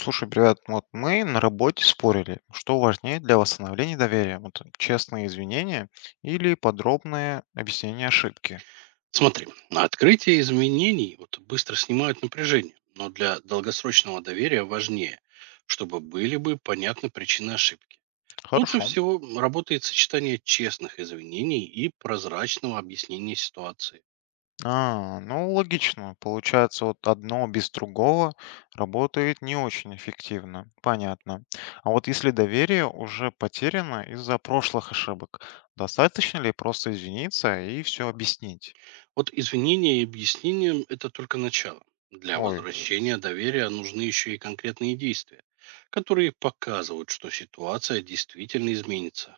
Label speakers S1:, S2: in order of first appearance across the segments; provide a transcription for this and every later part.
S1: Слушай, привет. Вот мы на работе спорили, что важнее для восстановления доверия. Вот честные извинения или подробное объяснение ошибки.
S2: Смотри, на открытие изменений вот, быстро снимают напряжение, но для долгосрочного доверия важнее, чтобы были бы понятны причины ошибки. Лучше
S1: Хорошо.
S2: всего работает сочетание честных извинений и прозрачного объяснения ситуации.
S1: А, ну логично. Получается, вот одно без другого работает не очень эффективно. Понятно. А вот если доверие уже потеряно из-за прошлых ошибок, достаточно ли просто извиниться и все объяснить?
S2: Вот извинения и объяснения– это только начало. Для
S1: Ой.
S2: возвращения доверия нужны еще и конкретные действия, которые показывают, что ситуация действительно изменится.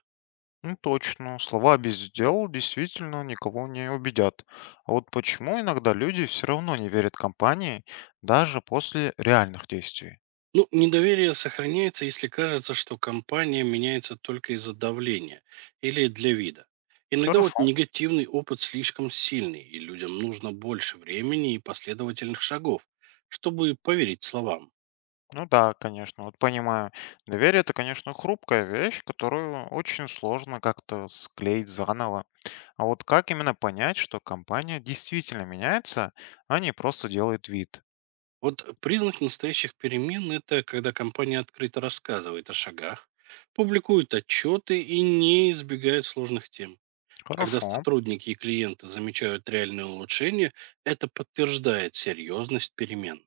S1: Ну, точно, слова без дел действительно никого не убедят. А вот почему иногда люди все равно не верят компании даже после реальных действий?
S2: Ну, недоверие сохраняется, если кажется, что компания меняется только из-за давления или для вида. Иногда вот
S1: Хорошо,
S2: негативный опыт слишком сильный, и людям нужно больше времени и последовательных шагов, чтобы поверить словам.
S1: ну да, конечно, вот понимаю. Доверие это, конечно, хрупкая вещь, которую очень сложно как-то склеить заново. А вот как именно понять, что компания действительно меняется, а не просто делает вид?
S2: Вот признак настоящих перемен– это когда компания открыто рассказывает о шагах, публикует отчеты и не избегает сложных тем. Когда
S1: Хорошо.
S2: сотрудники и клиенты замечают реальные улучшения, это подтверждает серьезность перемен.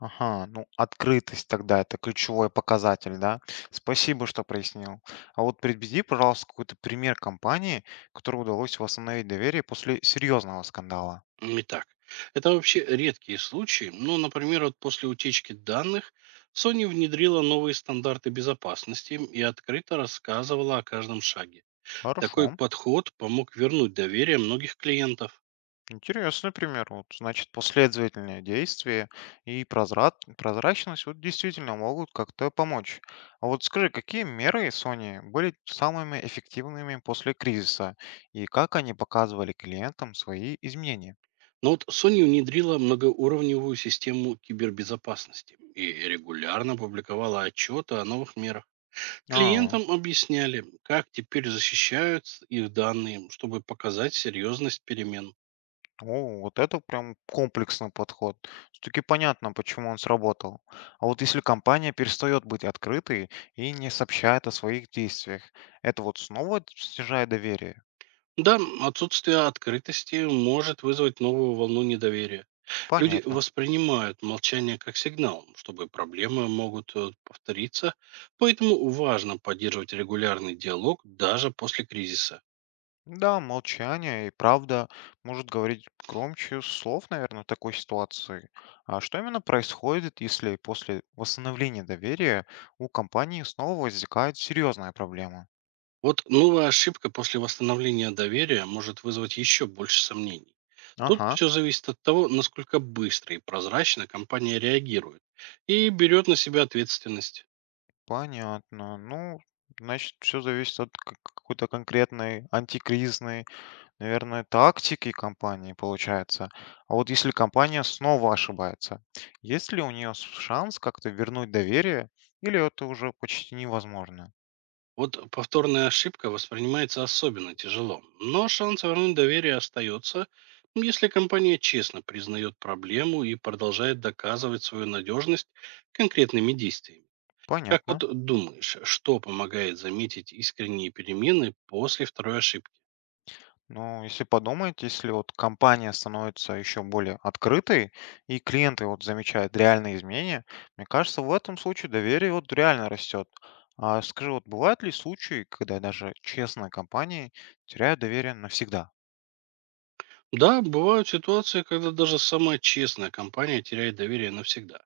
S1: Ага, ну, открытость тогда это ключевой показатель, да? Спасибо, что прояснил. А вот приведи, пожалуйста, какой-то пример компании, которой удалось восстановить доверие после серьезного скандала.
S2: Итак, это вообще редкие случаи, но, например, вот после утечки данных Sony внедрила новые стандарты безопасности и открыто рассказывала о каждом шаге. Такой
S1: Хорошо.
S2: подход помог вернуть доверие многих клиентов.
S1: Интересный пример. Вот, значит, последовательные действия и прозрачность вот действительно могут как-то помочь. А вот скажи, какие меры Sony были самыми эффективными после кризиса и как они показывали клиентам свои изменения?
S2: Но вот Sony внедрила многоуровневую систему кибербезопасности и регулярно публиковала отчеты о новых мерах.
S1: А.
S2: Клиентам объясняли, как теперь защищают их данные, чтобы показать серьезность перемен.
S1: О, вот это прям комплексный подход. Все-таки понятно, почему он сработал. А вот если компания перестает быть открытой и не сообщает о своих действиях, это вот снова снижает доверие.
S2: Да, отсутствие открытости может вызвать новую волну недоверия. Люди
S1: Понятно.
S2: воспринимают молчание как сигнал, чтобы проблемы могут повториться, поэтому важно поддерживать регулярный диалог даже после кризиса.
S1: Да, молчание и правда может говорить громче слов, наверное, в такой ситуации. А что именно происходит, если после восстановления доверия у компании снова возникает серьезная проблема?
S2: Вот новая ошибка после восстановления доверия может вызвать еще больше сомнений. Тут
S1: Ага.
S2: все зависит от того, насколько быстро и прозрачно компания реагирует и берет на себя ответственность.
S1: Понятно. Ну, значит, все зависит от к какой-то конкретной антикризной, наверное, тактики компании, получается. А вот если компания снова ошибается, есть ли у нее шанс как-то вернуть доверие или это уже почти невозможно?
S2: Вот повторная ошибка воспринимается особенно тяжело, но шанс вернуть доверие остается, ну, если компания честно признает проблему и продолжает доказывать свою надежность конкретными действиями. Как
S1: Понятно.
S2: вот думаешь, что помогает заметить искренние перемены после второй ошибки?
S1: Ну, если подумать, если вот компания становится еще более открытой, и клиенты вот замечают реальные изменения, мне кажется, в этом случае доверие вот реально растет. А скажи, вот бывают ли случаи, когда даже честные компании теряют доверие навсегда?
S2: Да, бывают ситуации, когда даже самая честная компания теряет доверие навсегда.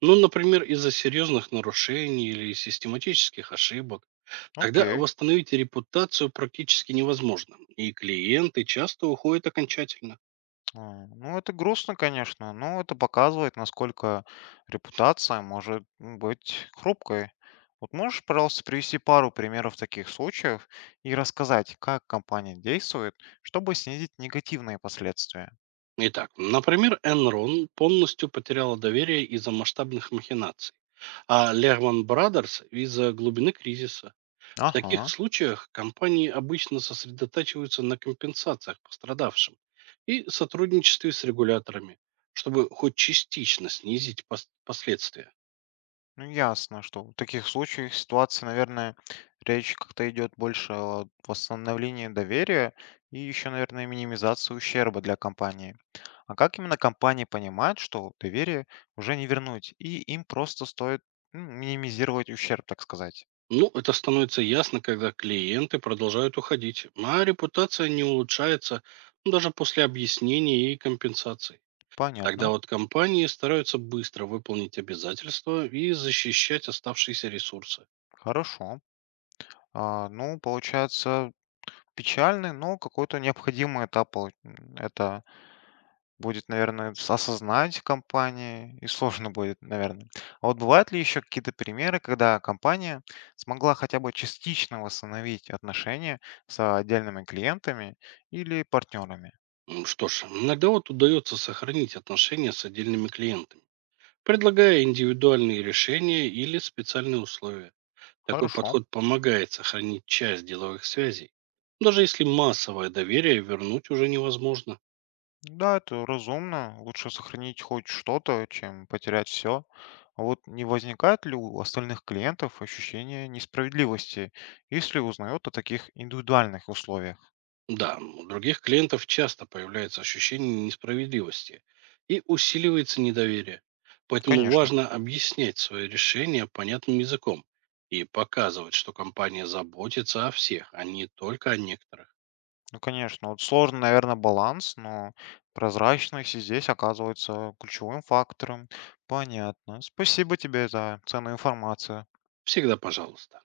S2: Ну, например, из-за серьезных нарушений или систематических ошибок. Тогда
S1: Окей.
S2: восстановить репутацию практически невозможно, и клиенты часто уходят окончательно.
S1: А, ну, это грустно, конечно, но это показывает, насколько репутация может быть хрупкой. Вот можешь, пожалуйста, привести пару примеров таких случаев и рассказать, как компания действует, чтобы снизить негативные последствия?
S2: Итак, например, Enron полностью потеряла доверие из-за масштабных махинаций, а Lehman Brothers из-за глубины кризиса. В таких
S1: Ага,
S2: случаях компании обычно сосредотачиваются на компенсациях пострадавшим и сотрудничестве с регуляторами, чтобы хоть частично снизить последствия.
S1: ну ясно, что в таких случаях ситуации, наверное, речь как-то идет больше о восстановлении доверия и еще, наверное, минимизации ущерба для компании. А как именно компании понимают, что доверие уже не вернуть, и им просто стоит минимизировать ущерб, так сказать?
S2: Ну, это становится ясно, когда клиенты продолжают уходить, а репутация не улучшается, ну, даже после объяснений и компенсаций. Тогда
S1: Понятно,
S2: вот компании стараются быстро выполнить обязательства и защищать оставшиеся ресурсы.
S1: хорошо. А, ну, получается, печальный, но какой-то необходимый этап. Это будет, наверное, осознать в компании, и сложно будет, наверное. А вот бывают ли еще какие-то примеры, когда компания смогла хотя бы частично восстановить отношения с отдельными клиентами или партнерами?
S2: Что ж, иногда вот удается сохранить отношения с отдельными клиентами, предлагая индивидуальные решения или специальные условия. Такой
S1: Хорошо.
S2: подход помогает сохранить часть деловых связей, даже если массовое доверие вернуть уже невозможно.
S1: Да, это разумно. Лучше сохранить хоть что-то, чем потерять все. А вот не возникает ли у остальных клиентов ощущение несправедливости, если узнают о таких индивидуальных условиях?
S2: Да, у других клиентов часто появляется ощущение несправедливости и усиливается недоверие. Поэтому
S1: Конечно,
S2: важно объяснять свои решения понятным языком и показывать, что компания заботится о всех, а не только о некоторых.
S1: ну конечно. Вот сложно, наверное, баланс, но прозрачность и здесь оказывается ключевым фактором. Понятно. Спасибо тебе за ценную информацию.
S2: Всегда пожалуйста.